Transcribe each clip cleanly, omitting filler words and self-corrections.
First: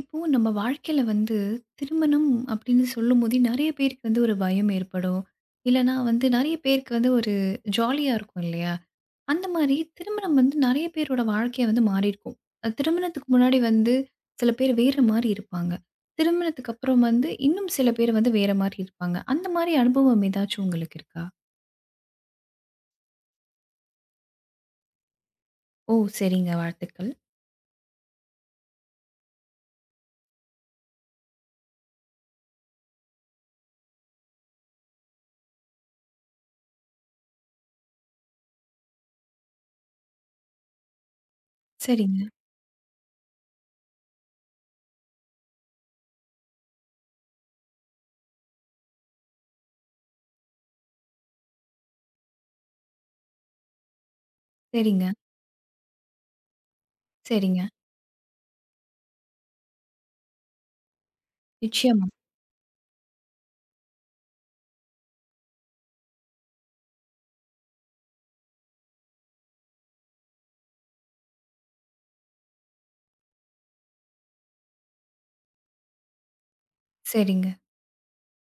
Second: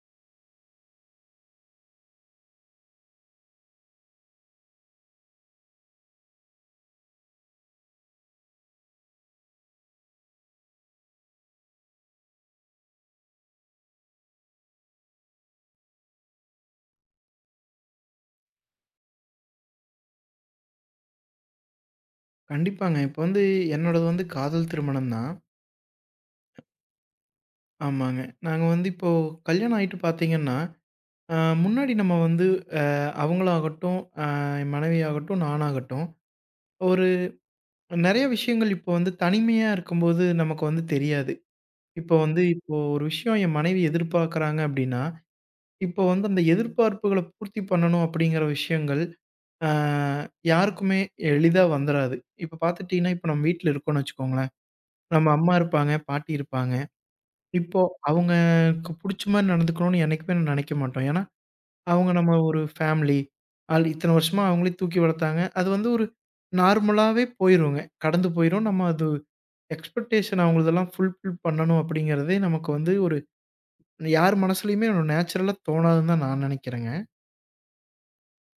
இப்போ நம்ம வாழ்க்கையில வந்து திருமணம் அப்படின்னு சொல்லும்போதே நிறைய பேருக்கு வந்து ஒரு பயம் ஏற்படும். இல்லன்னா வந்து நிறைய பேருக்கு வந்து ஒரு ஜாலியா இருக்கும் இல்லையா? அந்த மாதிரி திருமணம் வந்து நிறைய பேரோட வாழ்க்கைய வந்து மாறியிருக்கும். திருமணத்துக்கு முன்னாடி வந்து சில பேர் வேற மாரி இருப்பாங்க. திருமணத்துக்கு அப்புறம் வந்து இன்னும் சில பேர் வந்து வேற மாரி இருப்பாங்க. அந்த மாரி அனுபவம் ஏதாச்சும் உங்களுக்கு இருக்கா? கண்டிப்பாங்க. இப்ப வந்து என்னோடது வந்து காதல் திருமணம் தான். ஓ! சரிங்க. வாழ்த்துக்கள். ஆமாங்க. நாங்க வந்து இப்போ கல்யாணம் ஆயிட்டு பார்த்தீங்கன்னா, அ முன்னாடி நம்ம வந்து அ அவங்களாகட்டும், என் மனைவியாகட்டும், நானாகட்டும், ஒரு நெறைய விஷயங்கள் இப்போ வந்து தனிமையா இருக்கும்போது நமக்கு வந்து தெரியாது. இப்போ சரிங்க, வந்து இப்போ ஒரு விஷயம் என் மனைவி எதிர்பார்க்குறாங்க அப்டின்னா, இப்போ வந்து அந்த எதிர்பார்ப்புகள பூர்த்தி பண்ணணும் அப்டிங்கிற விஷயங்கள், அ யாருக்குமே எளிதா வந்துராது. இப்ப பார்த்துட்டீங்கன்னா, இப்ப நம்ம வீட்ல இருக்கோம்னு வச்சுக்கோங்களேன். சரிங்க, நம்ம அம்மா இருப்பாங்க, பாட்டி இருப்பாங்க. சரிங்க. இப்போ அவங்களுக்கு புடிச்ச மாரி நடந்துக்கணும்னு என்னைக்குமே நான் நினைக்க மாட்டோம். ஏன்னா, நிச்சயமா. அவங்க நம்ம ஒரு ஃபேமிலி. அது இத்தன வருஷமா அவங்களே தூக்கி வளர்த்தாங்க. அது வந்து ஒரு நார்மலாவே போயிருங்க. கடந்து போயிரும். நம்ம அது எக்ஸ்பெக்டேஷன் அவங்களதெல்லாம் ஃபுல்ஃபில் பண்ணணும் அப்படிங்கிறதே நமக்கு வந்து ஒரு யார் மனசுலயுமே ஒரு நேச்சுரலா தோணாதுன்னு தான் நான் நினைக்கிறேங்க. சரிங்க,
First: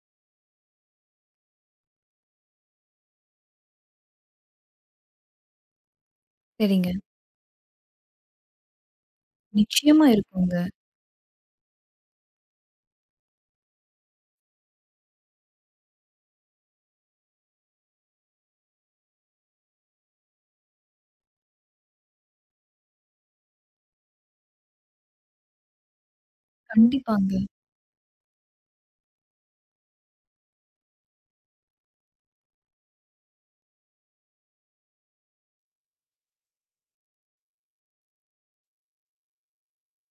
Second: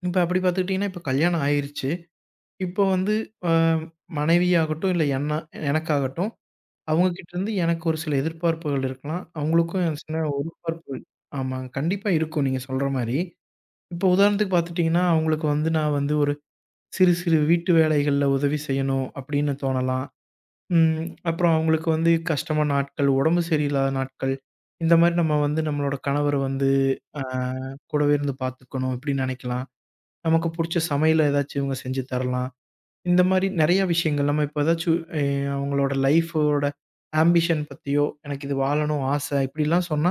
இப்ப அப்படி பார்த்துக்கிட்டீங்கன்னா, இப்ப கல்யாணம் ஆயிருச்சு. இப்போ வந்து அ மனைவியாகட்டும், இல்ல என்ன எனக்காகட்டும் சரிங்க. அவங்க கிட்டேருந்து எனக்கு ஒரு சில எதிர்பார்ப்புகள் இருக்கலாம். அவங்களுக்கும் ஒரு நிச்சயமா சில இருக்குங்க. எதிர்பார்ப்புகள். ஆமாங்க. கண்டிப்பா இருக்கும் நீங்க சொல்ற மாரி. இப்போ உதாரணத்துக்கு பார்த்துட்டீங்கன்னா, அவங்களுக்கு வந்து நான் வந்து ஒரு சிறு சிறு வீட்டு வேலைகள்ல உதவி செய்யணும் அப்படின்னு தோணலாம். ம். அப்புறம் அவங்களுக்கு வந்து கஷ்டமான நாட்கள், உடம்பு சரியில்லாத நாட்கள், இந்த மாரி நம்ம வந்து நம்மளோட கணவர வந்து ஆ கண்டிப்பாங்க. கூடவே இருந்து பார்த்துக்கணும் இப்படின்னு நெனைக்கலாம். நமக்கு புடிச்ச சமையல ஏதாச்சும் இவங்க செஞ்சு தரலாம். இந்த மாரி நெறைய விஷயங்கள். நம்ம இப்ப ஏதாச்சும் அவங்களோட லைஃபோட ஆம்பிஷன் பத்தியோ, எனக்கு இது வாழணும் ஆசை இப்படிலாம் சொன்னா,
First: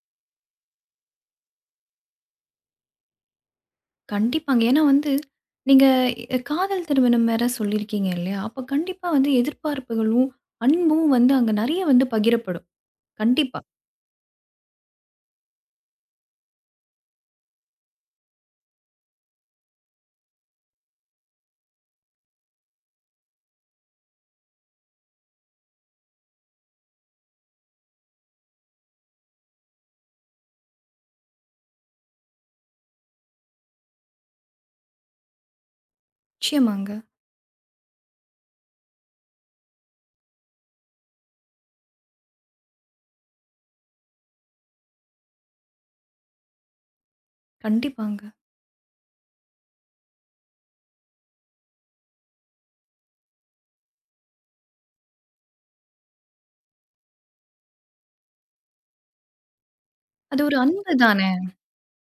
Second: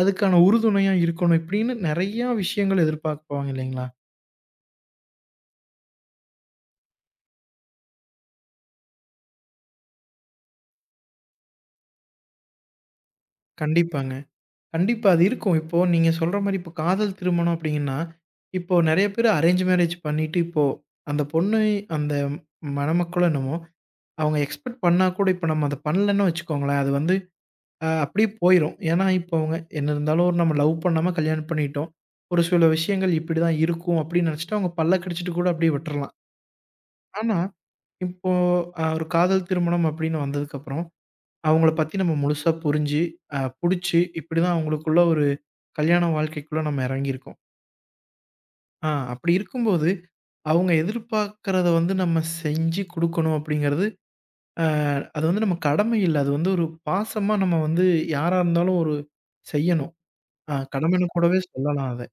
அதுக்கான உறுதுணையா இருக்கணும். இப்படின்னு நெறையா விஷயங்கள் எதிர்பார்ப்பாங்க இல்லைங்களா? கண்டிப்பாங்க. ஏன்னா வந்து, நீங்க காதல் திருமணம் வேற சொல்லியிருக்கீங்க இல்லையா? அப்ப கண்டிப்பா வந்து எதிர்பார்ப்புகளும், அன்பும் வந்து அங்க நெறைய வந்து பகிரப்படும். கண்டிப்பா. கண்டிப்பாங்க. கண்டிப்பா அது இருக்கும். இப்போ நீங்க சொல்ற மாரி இப்போ காதல் திருமணம் அப்படிங்கன்னா, இப்போ நெறைய பேரு அரேஞ்ச் மேரேஜ் பண்ணிட்டு இப்போ அந்த பொண்ணு அந்த மணமக்களோ என்னமோ, அவங்க எக்ஸ்பெக்ட் பண்ணா கூட, இப்ப நம்ம அத பண்ணலன்னு வச்சுக்கோங்களேன், அது வந்து அப்படியே போயிரும். ஏன்னா, இப்போ அவங்க என்ன இருந்தாலும் ஒரு நம்ம லவ் பண்ணாம கல்யாணம் பண்ணிட்டோம். ஒரு சில விஷயங்கள் இப்படிதான் இருக்கும் அப்படின்னு நினைச்சுட்டு அவங்க பல்ல கடிச்சிட்டு கூட அப்படியே விட்டுறலாம். நிச்சயமாங்க. ஆனா, இப்போ ஒரு காதல் திருமணம் அப்படின்னு வந்ததுக்கப்புறம், அவங்கள பத்தி நம்ம முழுசா புரிஞ்சு, புடிச்சு இப்படிதான் அவங்களுக்குள்ள ஒரு கல்யாண வாழ்க்கைக்குள்ள நம்ம இறங்கியிருக்கோம். கண்டிப்பாங்க. அப்படி இருக்கும்போது, அவங்க எதிர்பார்க்கிறத வந்து நம்ம செஞ்சு குடுக்கணும் அப்படிங்கிறது, அது வந்து நம்ம கடமை இல்ல. அது வந்து ஒரு பாசமா நம்ம வந்து யாரா இருந்தாலும் ஒரு செய்யணும். அது ஆ ஒரு அன்பு கடமைன்னு தானே! கூடவே சொல்லலாம் அத.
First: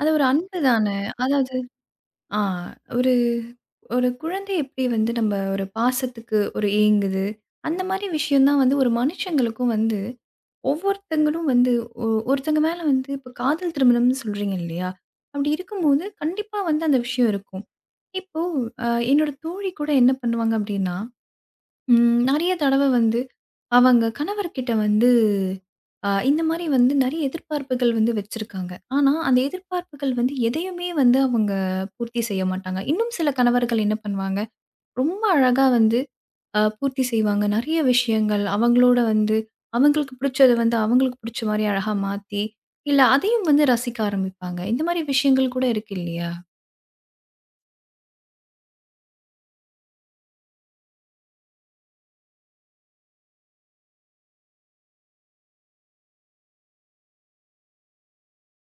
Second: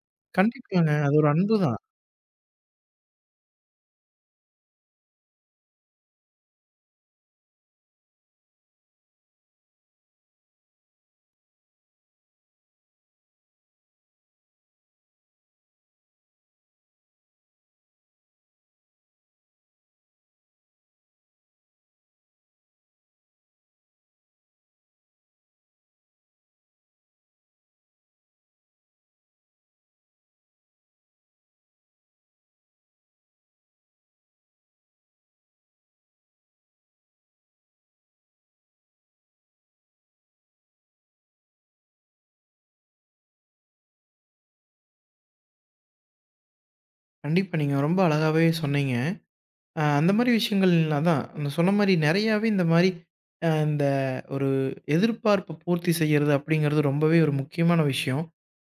அது ஒரு அன்பு கண்டிப்பாங்க. தானே! அது ஒரு அன்பு அதாவது தான். ஆ ஒரு ஒரு குழந்தை எப்படி வந்து நம்ம ஒரு பாசத்துக்கு ஒரு ஏங்குது, அந்த மாரி விஷயம் தான் வந்து ஒரு மனுஷங்களுக்கும் வந்து ஒவ்வொருத்தங்களும் வந்து ஒ ஒருத்தங்க மேல வந்து இப்ப காதல் திருமணம்னு சொல்றீங்க இல்லையா? அப்படி இருக்கும்போது கண்டிப்பா வந்து அந்த விஷயம் இருக்கும். இப்போ என்னோட தோழி கூட என்ன பண்ணுவாங்க அப்படின்னா, நெறைய தடவ வந்து அவங்க கணவர்கிட்ட வந்து இந்த மாரி வந்து நெறைய எதிர்பார்ப்புகள் வந்து வச்சிருக்காங்க. ஆனா அந்த எதிர்பார்ப்புகள் வந்து எதையுமே வந்து அவங்க பூர்த்தி செய்ய மாட்டாங்க. இன்னும் சில கணவர்கள் என்ன பண்ணுவாங்க, ரொம்ப அழகா வந்து பூர்த்தி செய்வாங்க. நெறைய விஷயங்கள் அவங்களோட வந்து அவங்களுக்கு பிடிச்சத வந்து அவங்களுக்கு பிடிச்ச மாரி அழகா மாத்தி, இல்ல அதையும் வந்து ரசிக்க ஆரம்பிப்பாங்க. இந்த மாரி விஷயங்கள் கூட இருக்கு இல்லையா? கண்டிப்பா நீங்க ரொம்ப அழகாவே சொன்னீங்க. அந்த மாரி விஷயங்கள் அதான் நான் சொன்ன மாரி நெறையாவே இந்த மாரி அ இந்த ஒரு எதிர்பார்ப்ப பூர்த்தி செய்யறது அப்படிங்கிறது ரொம்பவே ஒரு முக்கியமான விஷயம்.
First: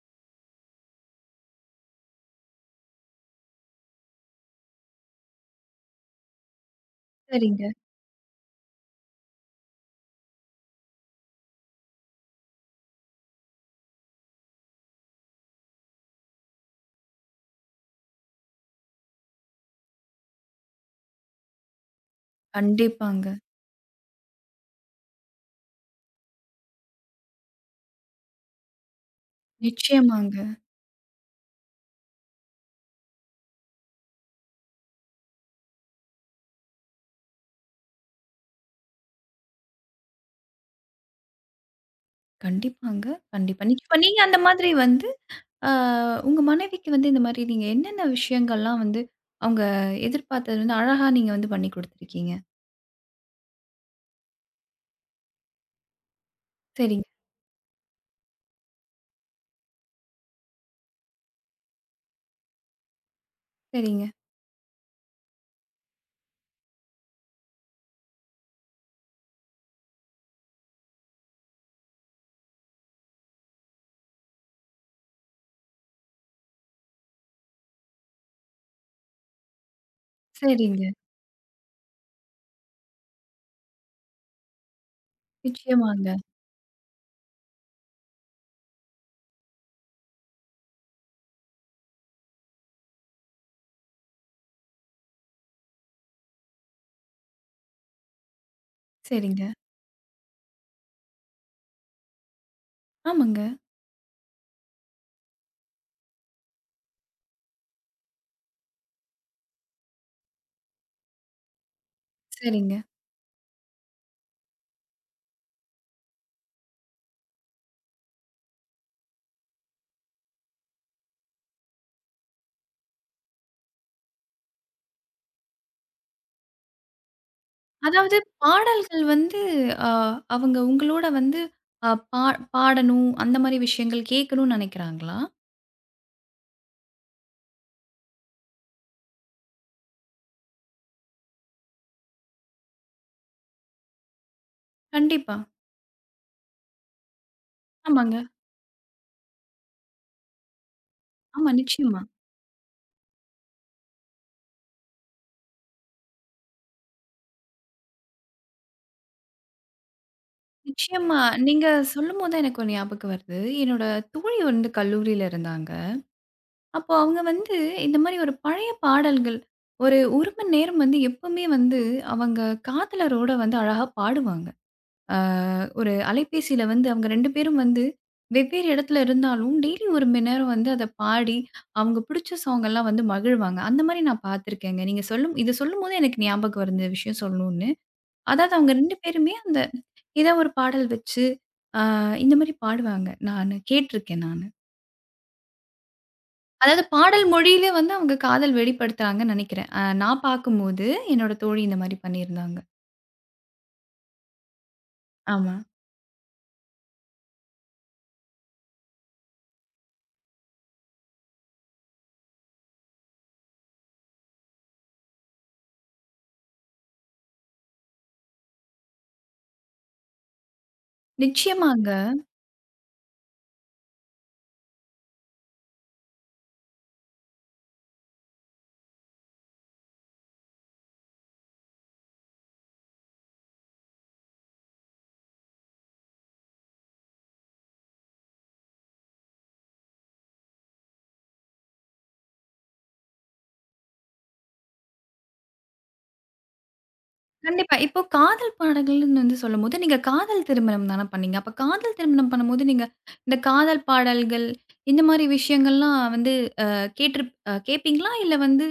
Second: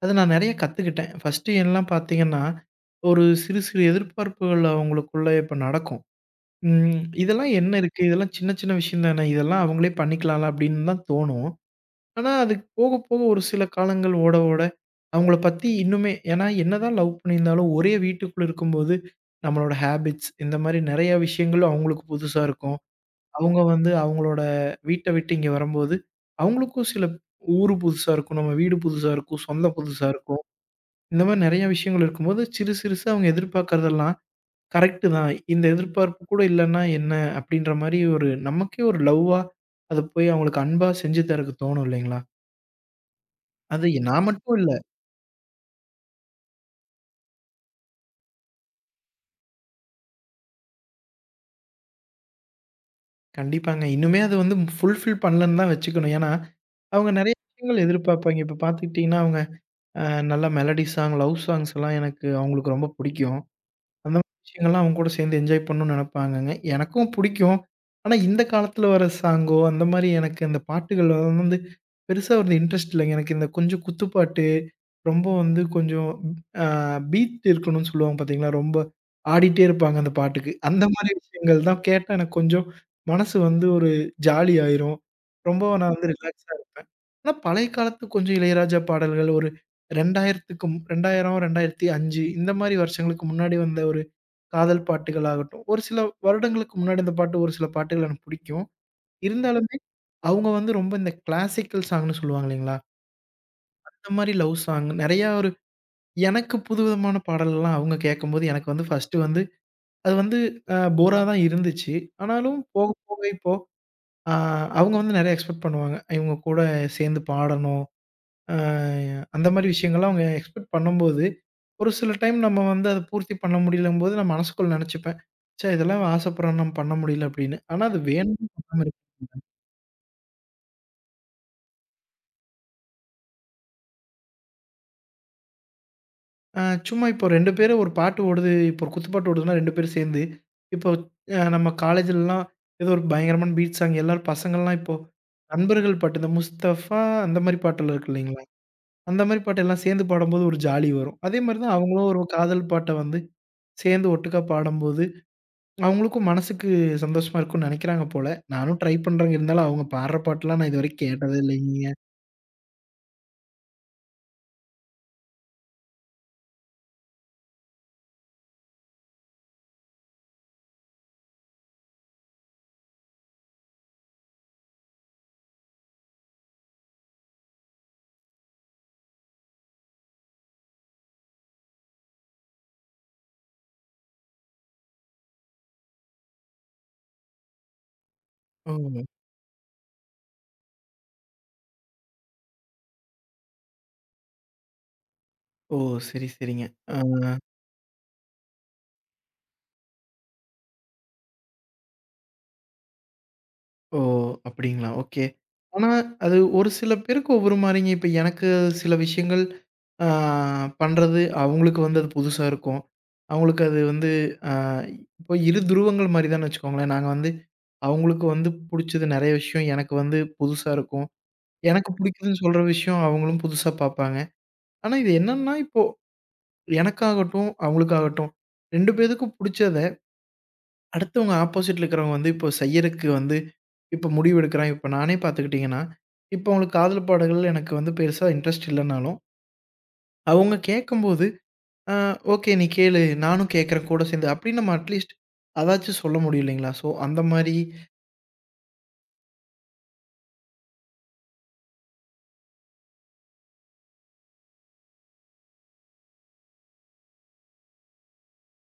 அத நான் நெறைய கத்துக்கிட்டேன். ஃபர்ஸ்ட்டு எல்லாம் பார்த்தீங்கன்னா, ஒரு சிறு சிறு எதிர்பார்ப்புகள் அவங்களுக்குள்ள இப்ப நடக்கும். ம். இதெல்லாம் சரிங்க. என்ன இருக்கு? இதெல்லாம் சின்ன சின்ன விஷயம் தானே. இதெல்லாம் அவங்களே பண்ணிக்கலாம்ல அப்படின்னு தான் தோணும். ஆனா, அதுக்கு போக, போக ஒரு சில காலங்கள் ஓட, ஓட அவங்கள பத்தி இன்னுமே ஏன்னா என்னதான் லவ் பண்ணியிருந்தாலும் ஒரே வீட்டுக்குள்ள இருக்கும்போது, நம்மளோட ஹேபிட்ஸ் இந்த மாரி நெறைய விஷயங்கள் அவங்களுக்கு புதுசா இருக்கும். கண்டிப்பாங்க. அவங்க வந்து அவங்களோட வீட்ட விட்டு இங்க வரும்போது, அவங்களுக்கும் சில ஊரு புதுசா இருக்கும். நம்ம வீடு புதுசா இருக்கும். சொந்தம் புதுசா நிச்சயமாங்க. இருக்கும். இந்த மாரி நெறைய விஷயங்கள் இருக்கும்போது, சிறு சிறுசா அவங்க எதிர்பார்க்கிறதெல்லாம் கரெக்ட்டு தான். இந்த எதிர்பார்ப்பு கூட இல்லன்னா என்ன? அப்படின்ற மாரி ஒரு நமக்கே ஒரு லவ்வா, அது போய் அவங்களுக்கு அன்பா செஞ்சு தரக்கு தோணும் இல்லைங்களா? கண்டிப்பாங்க. கண்டிப்பா. அது நிச்சயமா நீங்க நான் அந்த மட்டும் மாதிரி இல்ல. வந்து அ உங்க மனைவிக்கு வந்து இந்த மாரி நீங்க என்னென்ன விஷயங்கள்லாம் வந்து அவங்க எதிர்பார்த்தது வந்து அழகா நீங்க வந்து பண்ணி குடுத்துருக்கீங்க. கண்டிப்பாங்க. இன்னுமே அது வந்து ஃபுல்ஃபில் பண்ணலன்னு தான் வச்சுக்கணும். ஏன்னா, சரிங்க, அவங்க நெறைய விஷயங்கள் எதிர்பார்ப்பாங்க. இப்ப பார்த்துக்கிட்டீங்கன்னா, அவங்க அ நல்ல மெலடி சாங், லவ் சாங்ஸ்லாம் எனக்கு அவங்களுக்கு ரொம்ப பிடிக்கும். சரிங்க, அந்த மாரி விஷயங்கள்லாம் அவங்க கூட சேர்ந்து என்ஜாய் பண்ணணும்னு நெனைப்பாங்கங்க. எனக்கும் புடிக்கும். ஆனா, இந்த காலத்துல வர சாங்கோ, அந்த மாரி எனக்கு அந்த பாட்டுகள் வந்து பெருசா வந்து இன்ட்ரெஸ்ட் இல்லங்க. எனக்கு இந்த கொஞ்சம் குத்துப்பாட்டு, ரொம்ப வந்து கொஞ்சம் அ பீட் இருக்கணும்னு சொல்லுவாங்க பார்த்தீங்களா? ரொம்ப ஆடிட்டே இருப்பாங்க அந்த பாட்டுக்கு. அந்த சரிங்க. மாரி விஷயங்கள் தான் கேட்டா எனக்கு கொஞ்சம் மனசு வந்து ஒரு ஜாலி ஆயிரும். ரொம்ப நான் வந்து நிச்சயமாங்க. ரிலாக்ஸா இருப்பேன். ஆனா, பழைய காலத்து கொஞ்சம் இளையராஜா பாடல்கள், ஒரு 2000க்கும் 2000, 2005 இந்த மாரி வருஷங்களுக்கு முன்னாடி வந்த ஒரு காதல் பாட்டுகள் ஆகட்டும், ஒரு சில வருடங்களுக்கு முன்னாடி இந்த பாட்டு ஒரு சில பாட்டுகள் எனக்கு பிடிக்கும். சரிங்க. இருந்தாலுமே, அவங்க வந்து ரொம்ப இந்த கிளாசிக்கல் சாங்ன்னு சொல்லுவாங்க இல்லைங்களா? ஆமாங்க. அந்த மாரி லவ் சாங் நெறையா ஒரு எனக்கு புதுவிதமான பாடல்லாம் அவங்க கேட்கும்போது, எனக்கு வந்து ஃபர்ஸ்ட்டு வந்து அது வந்து போரா தான் இருந்துச்சு. ஆனாலும் சரிங்க. போக, போக இப்போ அ அவங்க வந்து நெறைய எக்ஸ்பெக்ட் பண்ணுவாங்க. இவங்க கூட சேர்ந்து பாடணும். ஆ அந்த மாரி விஷயங்கள்லாம் அவங்க எக்ஸ்பெக்ட் பண்ணும்போது, ஒரு சில டைம் நம்ம வந்து அத பூர்த்தி பண்ண முடியலங்கும்போது, நான் மனசுக்குள்ள நெனச்சுப்பேன். ச்சே! இதெல்லாம் ஆசைப்படுறோம் நம்ம பண்ண முடியல அப்படின்னு. ஆனா அது அதாவது வேணும்னு பண்ணாம பாடல்கள் இருக்கீங்க. வந்து அ அவங்க உங்களோட வந்து அ பா பாடணும், அந்த மாரி விஷயங்கள் கேட்கணும்னு நினைக்கிறாங்களா? ஆ சும்மா இப்போ 2 பேரும் ஒரு பாட்டு ஓடுது, இப்போ ஒரு குத்துப்பாட்டு ஓடுதுன்னா 2 பேரும் சேர்ந்து, இப்போ நம்ம காலேஜ்லலாம் ஏதோ ஒரு பயங்கரமான பீட் சாங் எல்லாரும் பசங்கள்லாம் இப்போ கண்டிப்பா. நண்பர்கள் பாட்டு, இந்த முஸ்தஃபா அந்த மாரி பாட்டெல்லாம் இருக்கு ஆமாங்க. இல்லைங்களா? அந்த மாரி பாட்டு எல்லாம் சேர்ந்து பாடும்போது ஒரு ஜாலி வரும். அதே ஆமா, மாரி தான் நிச்சயமா. அவங்களும் ஒரு காதல் பாட்ட வந்து சேர்ந்து ஒட்டுக்கா பாடும்போது அவங்களுக்கும் மனசுக்கு சந்தோஷமா இருக்கும்னு நெனைக்கிறாங்க போல. நானும் ட்ரை பண்றேங்க. இருந்தாலும் அவங்க பாடுற பாட்டுலாம் நான் இதுவரைக்கும் நிச்சயமா. கேட்டதே நீங்க இல்லைங்க. சொல்லும்போது தான் எனக்கு ஒரு ஞாபகம் வருது. என்னோட தோழி வந்து கல்லூரியில இருந்தாங்க. அப்போ அவங்க வந்து இந்த மாரி ஒரு பழைய பாடல்கள், ஒரு 1 மணி நேரம் வந்து எப்பவுமே வந்து அவங்க காதலரோட வந்து அழகா பாடுவாங்க. ஆ ஒரு அலைபேசியில வந்து அவங்க 2 பேரும் வந்து வெவ்வேறு இடத்துல இருந்தாலும், டெய்லி ஒரு மணி நேரம் வந்து அத பாடி, அவங்க பிடிச்ச சாங் எல்லாம் வந்து மகிழ்வாங்க. அந்த மாரி நான் பார்த்துருக்கேங்க. நீங்க சொல்லும் இத சொல்லும்போது எனக்கு ஞாபகம் வருது விஷயம் சொல்லணும்னு. அதாவது அவங்க ஓ! 2 பேருமே அந்த ஏதா ஒரு பாடல் வச்சு, ஆ இந்த மாரி பாடுவாங்க. நானு கேட்டுருக்கேன் நானு. ஓ! சரி, சரிங்க. அதாவது ஆ. பாடல் மொழியிலே வந்து அவங்க காதல் வெளிப்படுத்துறாங்கன்னு நெனைக்கிறேன். நான் பார்க்கும்போது என்னோட தோழி இந்த மாரி பண்ணியிருந்தாங்க. ஓ! அப்படிங்களா? ஓகே. ஆமா. ஆனா, அது ஒரு சில பேருக்கு ஒவ்வொரு மாரிங்க. இப்ப எனக்கு சில விஷயங்கள் ஆ பண்றது, அவங்களுக்கு வந்து அது புதுசா இருக்கும். அவங்களுக்கு அது வந்து ஆ இப்போ இரு துருவங்கள் மாரி தான்னு வச்சுக்கோங்களேன். நாங்க வந்து அவங்களுக்கு வந்து புடிச்சது நெறைய விஷயம் எனக்கு வந்து புதுசா இருக்கும். எனக்கு நிச்சயமாங்க. புடிக்குதுன்னு சொல்ற விஷயம் அவங்களும் புதுசா பார்ப்பாங்க. ஆனா, இது என்னன்னா, இப்போ எனக்காகட்டும், அவங்களுக்காகட்டும் 2 பேத்துக்கும் புடிச்சத அடுத்தவங்க ஆப்போசிட்ல இருக்கிறவங்க வந்து இப்போ செய்யறக்கு வந்து இப்போ முடிவு எடுக்கிறாங்க. இப்போ நானே பார்த்துக்கிட்டீங்கன்னா, இப்போ அவங்களுக்கு காதல் பாடல்கள் எனக்கு வந்து பெருசா இன்ட்ரெஸ்ட் இல்லனாலும், அவங்க கேட்கும்போது, "ஆ ஓகே நீ கேளு, நானும் கேட்கிறேன் கூட சேர்ந்து" அப்படின்னு நம்ம அட்லீஸ்ட் அதாச்சும் சொல்ல முடியும் இல்லைங்களா? ஸோ அந்த மாரி கண்டிப்பா. இப்போ காதல் பாடல்கள்னு வந்து சொல்லும்போது, நீங்க காதல் திருமணம் தான பண்ணீங்க. அப்ப காதல் திருமணம் பண்ணும்போது, நீங்க இந்த காதல் பாடல்கள், இந்த மாரி விஷயங்கள்லாம் வந்து அ கேட்டிருப் அ கேட்பீங்களா? இல்ல வந்து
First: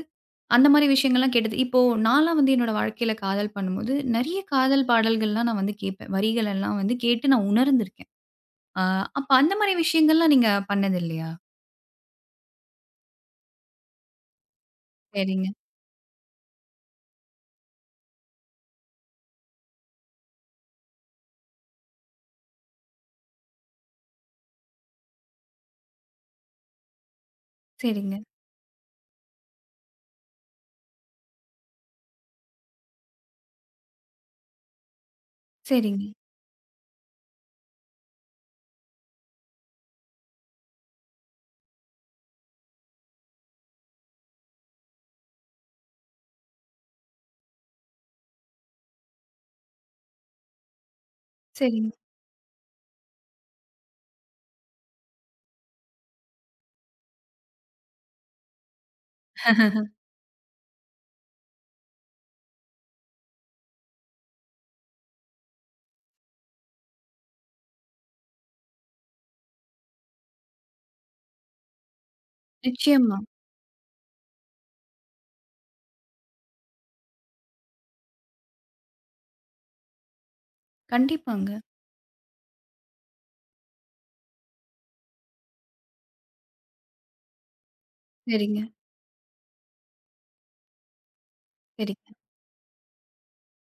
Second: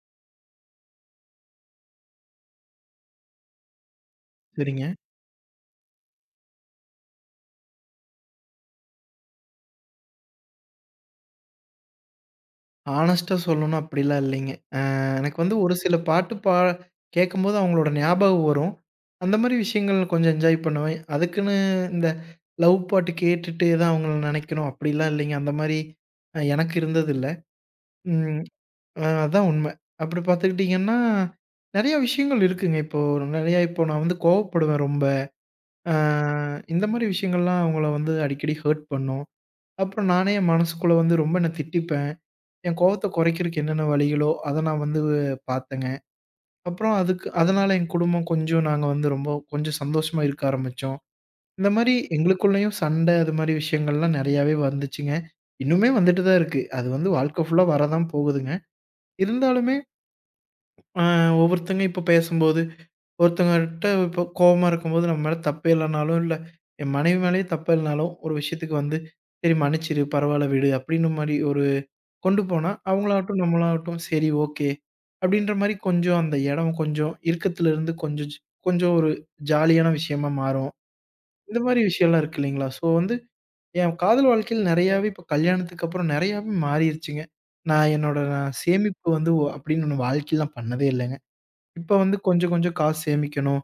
அந்த மாரி விஷயங்கள்லாம் கேட்டது இப்போ நான்லாம் வந்து என்னோட வாழ்க்கையில காதல் பண்ணும்போது, நெறைய காதல் சரிங்க. பாடல்கள்லாம் நான் வந்து கேட்பேன். வரிகள் எல்லாம் வந்து கேட்டு நான் உணர்ந்திருக்கேன். அ அப்ப அந்த மாரி விஷயங்கள்லாம் நீங்க பண்ணது இல்லையா? ஹானஸ்ட்டா சொல்லணும் அப்படிலாம் இல்லைங்க. எனக்கு சரிங்க, வந்து ஒரு சில பாட்டு கேட்கும்போது அவங்களோட ஞாபகம் வரும். அந்த மாரி விஷயங்கள் கொஞ்சம் என்ஜாய் பண்ணுவேன். அதுக்குன்னு இந்த லவ் பாட்டு கேட்டுட்டே தான் அவங்கள நினைக்கணும் அப்படிலாம் இல்லைங்க. அந்த மாரி எனக்கு இருந்ததில்ல. சரிங்க, ம். அதான் உண்மை. அப்படி பார்த்துக்கிட்டிங்கன்னா, நெறைய விஷயங்கள் இருக்குங்க. இப்போ நெறையா இப்போ நான் வந்து கோவப்படுவேன் ரொம்ப. அ சரிங்க, இந்த மாரி விஷயங்கள்லாம் அவங்கள வந்து அடிக்கடி ஹர்ட் பண்ணும். அப்புறம் நானே என் மனசுக்குள்ள வந்து ரொம்ப என்ன திட்டிப்பேன். என் கோவத்த குறைக்கிறக்கு என்னென்ன வழிகளோ, அத நான் வந்து பார்த்தேங்க. அப்புறம் அதுக்கு அதனால என் குடும்பம் கொஞ்சம் நாங்க வந்து ரொம்ப கொஞ்சம் சந்தோஷமா இருக்க ஆரம்பிச்சோம். இந்த சரிங்க. மாரி எங்களுக்குள்ளேயும் சண்டை, அது மாரி விஷயங்கள்லாம் நெறையாவே வந்துச்சுங்க. இன்னுமே வந்துட்டு தான் இருக்கு. அது வந்து வாழ்க்கை ஃபுல்லா வர தான் போகுதுங்க. இருந்தாலுமே அ ஒவ்வொருத்தங்க இப்ப பேசும்போது, ஒருத்தங்ககிட்ட இப்ப கோவமா இருக்கும்போது நம்ம மேல தப்பே இல்லனாலும், இல்ல என் மனைவி மேலயே தப்பு இல்லனாலும், ஒரு விஷயத்துக்கு வந்து, "சரி மன்னிச்சிரு, பரவால்ல விடு" அப்படின்னு மாரி ஒரு கொண்டு போனா, நிச்சயமா. அவங்களாகட்டும், நம்மளாகட்டும் சரி ஓகே. அப்படின்ற மாரி கொஞ்சம் அந்த இடம் கொஞ்சம் இறுக்கத்திலிருந்து கொஞ்சம் கொஞ்சம் ஒரு ஜாலியான விஷயமா மாறும். இந்த கண்டிப்பாங்க. மாரி விஷயம்லாம் இருக்கு இல்லைங்களா? ஸோ வந்து என் காதல் வாழ்க்கையில நெறையாவே இப்போ கல்யாணத்துக்கு அப்புறம் நெறையாவே மாறிருச்சுங்க. நான் என்னோட நான் சரிங்க, சேமிப்பு வந்து அப்படின்னு ஒண்ணு வாழ்க்கையில நான் பண்ணதே இல்லங்க. இப்போ சரிங்க, வந்து கொஞ்சம் கொஞ்சம் காசு சேமிக்கணும்.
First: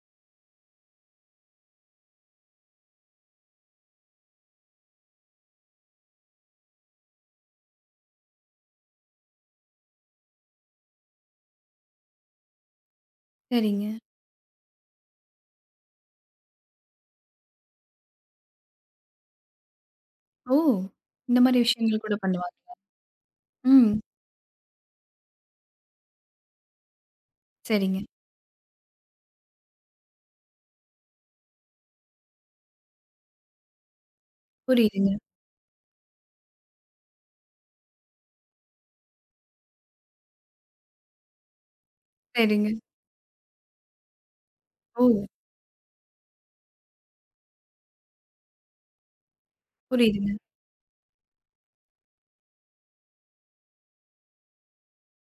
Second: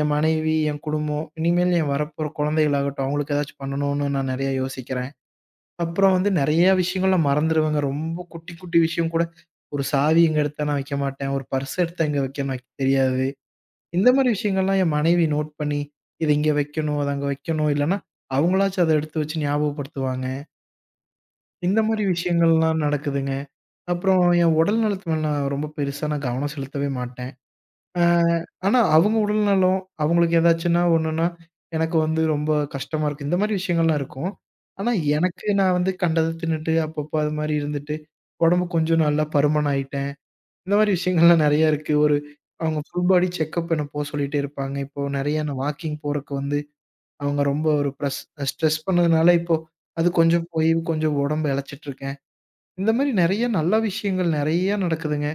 என் மனைவி, என் குடும்பம், இனிமேல் என் வரப்போற குழந்தைகளாகட்டும், அவங்களுக்கு ஏதாச்சும் பண்ணணும்னு நான் நெறையா யோசிக்கிறேன். அப்புறம் வந்து நெறைய விஷயங்கள் நான் மறந்துருவேங்க. ரொம்ப குட்டி, குட்டி விஷயம் கூட ஒரு சாவி இங்க எடுத்தா நான் வைக்க மாட்டேன். ஒரு பர்ஸ் எடுத்தா இங்க வைக்கன்னு எனக்கு தெரியாது. சரிங்க. இந்த மாரி விஷயங்கள்லாம் என் மனைவி நோட் பண்ணி, இத இங்க வைக்கணும், அத அங்க வைக்கணும். இல்லன்னா, அவங்களாச்சும் அத எடுத்து வச்சு ஞாபகப்படுத்துவாங்க. ஓ! இந்த மாரி இந்த விஷயங்கள் மாரி கூட பண்ணுவாங்க. விஷயங்கள்லாம் நடக்குதுங்க. ம். அப்புறம் என் உடல் நலத்து மேல நான் ரொம்ப பெருசா நான் கவனம் செலுத்தவே மாட்டேன். சரிங்க. ஆ, ஆனா அவங்க உடல் நலம், அவங்களுக்கு ஏதாச்சுன்னா ஒண்ணுன்னா, எனக்கு வந்து ரொம்ப கஷ்டமா இருக்கு. இந்த மாரி விஷயங்கள்லாம் இருக்கும். ஆனா புரியுதுங்க. எனக்கு நான் வந்து கண்டத தின்னுட்டு, அப்பப்போ அது மாரி இருந்துட்டு, உடம்பு கொஞ்சம் நல்லா பருமன் ஆயிட்டேன். இந்த மாரி விஷயங்கள்லாம் நெறைய இருக்கு. ஒரு சரிங்க. அவங்க ஃபுல் பாடி செக்கப் என்ன போ சொல்லிட்டே இருப்பாங்க. இப்போ ஓ! நெறைய நான் வாக்கிங் போறக்கு வந்து அவங்க ரொம்ப ஒரு ஸ்ட்ரெஸ் பண்ணதுனால இப்போ அது புரியுதுங்க, கொஞ்சம் போய் கொஞ்சம் உடம்பு இளச்சிட்டு இருக்கேன். இந்த மாரி நெறைய நல்ல விஷயங்கள் நெறைய நடக்குதுங்க.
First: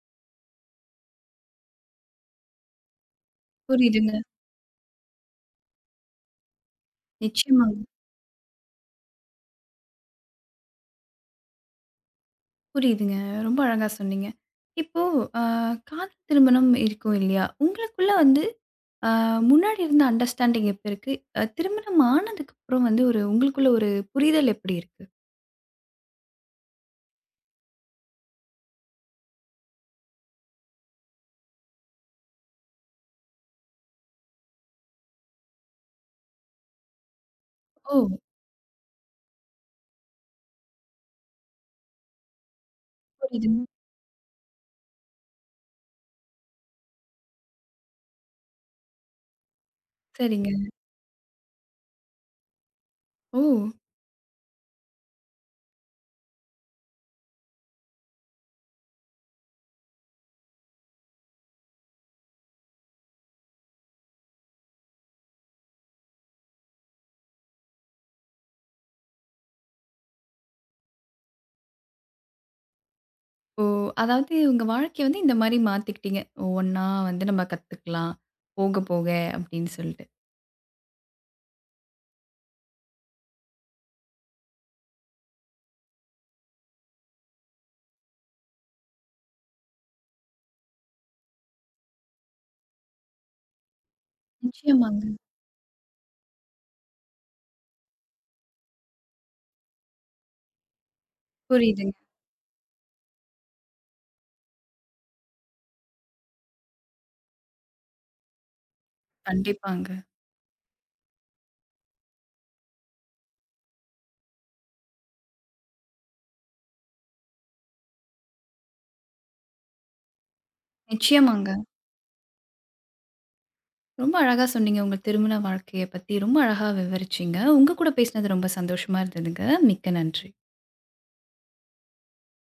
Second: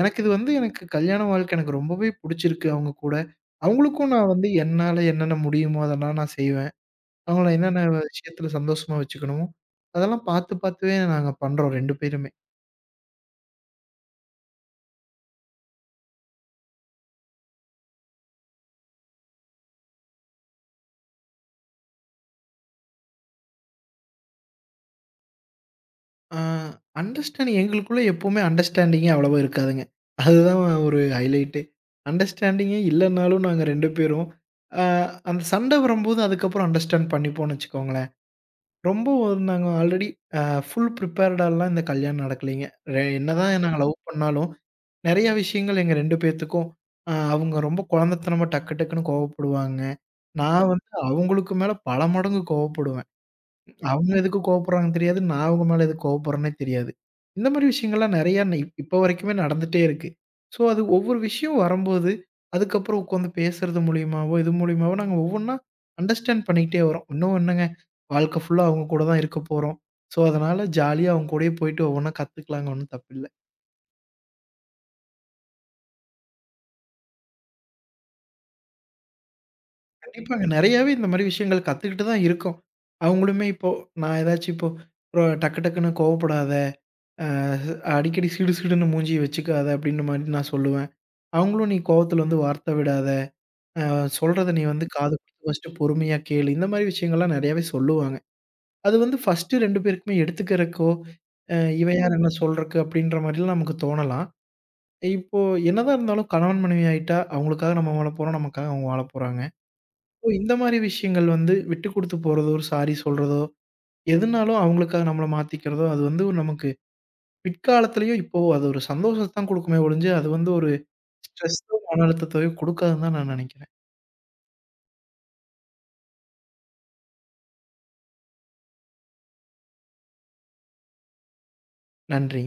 எனக்கு இது வந்து எனக்கு கல்யாண வாழ்க்கை எனக்கு ரொம்பவே புடிச்சிருக்கு அவங்க கூட. அவங்களுக்கும் புரியுதுங்க. நான் வந்து என்னால என்னென்ன முடியுமோ அதெல்லாம் நான் செய்வேன். அவங்கள நிச்சயமா. என்னென்ன விஷயத்துல சந்தோஷமா வச்சுக்கணுமோ, அதெல்லாம் பார்த்து பார்த்துவே நாங்க பண்றோம் 2 பேருமே. புரியுதுங்க. ரொம்ப அழகா சொன்னீங்க. இப்போ அ காதல் திருமணம் இருக்கும் இல்லையா? உங்களுக்குள்ள வந்து அ முன்னாடி இருந்த அண்டர்ஸ்டாண்டிங் எப்ப இருக்கு? திருமணம் ஆனதுக்கு அப்புறம் வந்து ஒரு உங்களுக்குள்ள ஒரு புரிதல் எப்படி இருக்கு? ஆ அண்டர்ஸ்டாண்டிங் எங்களுக்குள்ள எப்பவுமே அண்டர்ஸ்டாண்டிங்கே அவ்வளவா இருக்காதுங்க. அதுதான் ஒரு ஹைலைட்டே. அண்டர்ஸ்டாண்டிங்கே இல்லன்னாலும் நாங்க 2 பேரும், ஆ அந்த சண்டை வரும்போது அதுக்கப்புறம் அண்டர்ஸ்டாண்ட் பண்ணிப்போம்னு ஓ! வச்சுக்கோங்களேன். ரொம்ப ஒரு நாங்க ஆல்ரெடி அ ஃபுல் ப்ரிப்பேர்டாலாம் இந்த கல்யாணம் நடக்கலைங்க. என்னதான் புரியுதுங்க. நாங்க ம். லவ் பண்ணாலும், நெறைய விஷயங்கள் எங்க 2 பேத்துக்கும் அவங்க ரொம்ப குழந்தைத்தனமா டக்கு டக்குன்னு கோவப்படுவாங்க. சரிங்க. நான் வந்து அவங்களுக்கு மேல பல மடங்கு கோவப்படுவேன். ஓ! அவங்க எதுக்கு கோவப்படுறாங்கன்னு தெரியாது. நான் அவங்க மேல எதுக்கு கோவப்படுறேன்னே தெரியாது. இந்த மாரி விஷயங்கள்லாம் நெறையா ந இப் இப்ப வரைக்குமே நடந்துட்டே இருக்கு. ஸோ, அது ஒவ்வொரு விஷயம் வரும்போது, அதுக்கப்புறம் உட்காந்து பேசுறது மூலியமாவோ, இது மூலியமாவோ நாங்க ஒவ்வொன்னா அண்டர்ஸ்டாண்ட் பண்ணிக்கிட்டே வரோம். இன்னும் என்னங்க, வாழ்க்கை ஃபுல்லா அவங்க கூட தான் இருக்க போறோம். ஸோ, அதனால ஜாலியா அவங்க கூடயே போயிட்டு ஒவ்வொன்னா கத்துக்கலாங்க. ஒண்ணும் தப்பில்ல. ஓ! அதாவது உங்க வாழ்க்கைய வந்து இந்த மாரி மாத்திக்கிட்டீங்க. ஒவ்வொன்னா வந்து நம்ம கத்துக்கலாம். போக போக அப்படின்னு சொல்லிட்டு. கண்டிப்பாங்க. நெறையாவே இந்த மாரி விஷயங்கள் கத்துக்கிட்டு தான் இருக்கோம். அவங்களுமே இப்போ நான் ஏதாச்சும் இப்போ டக்கு டக்குன்னு கோவப்படாத. அ அடிக்கடி சிடு சிடுன்னு மூஞ்சிய வச்சுக்காத அப்படின்ற மாரி நான் சொல்லுவேன். அவங்களும் நீ கோவத்துல வந்து வார்த்த விடாத. சொல்றத நீ வந்து நிச்சயமாங்க. காது குடுத்து ஃபர்ஸ்ட்டு பொறுமையா கேளு. இந்த மாரி விஷயங்கள்லாம் நெறையாவே சொல்லுவாங்க. அது வந்து ஃபர்ஸ்ட்டு 2 பேருக்குமே எடுத்துக்கிறக்கோ, அ இவ புரியுதுங்க. யார் என்ன சொல்றக்கு அப்படின்ற மாரிலாம் நமக்கு தோணலாம். இப்போ என்னதான் இருந்தாலும் கணவன் மனைவி ஆயிட்டா அவங்களுக்காக நம்ம வாழ போறோம். நமக்காக அவங்க வாழ போறாங்க. கண்டிப்பாங்க. ஸோ இந்த மாரி விஷயங்கள் வந்து விட்டு குடுத்து போறதோ, ஒரு சாரி சொல்றதோ, எதுனாலும் அவங்களுக்காக நம்மள மாத்திக்கிறதோ, அது வந்து நமக்கு பிற்காலத்திலயும் இப்போ அது ஒரு சந்தோஷத்த தான் குடுக்குமே ஒழிஞ்சு, அது வந்து ஒரு நிச்சயமாங்க. ஸ்ட்ரெஸ்ஸோ, மன அழுத்தத்தையோ குடுக்காதுன்னு தான் நான் நெனைக்கிறேன். ரொம்ப அழகா சொன்னீங்க. உங்க திருமண வாழ்க்கைய பத்தி ரொம்ப அழகா விவரிச்சீங்க. உங்க கூட பேசினது ரொம்ப சந்தோஷமா இருந்ததுங்க. மிக்க நன்றி. நன்றி.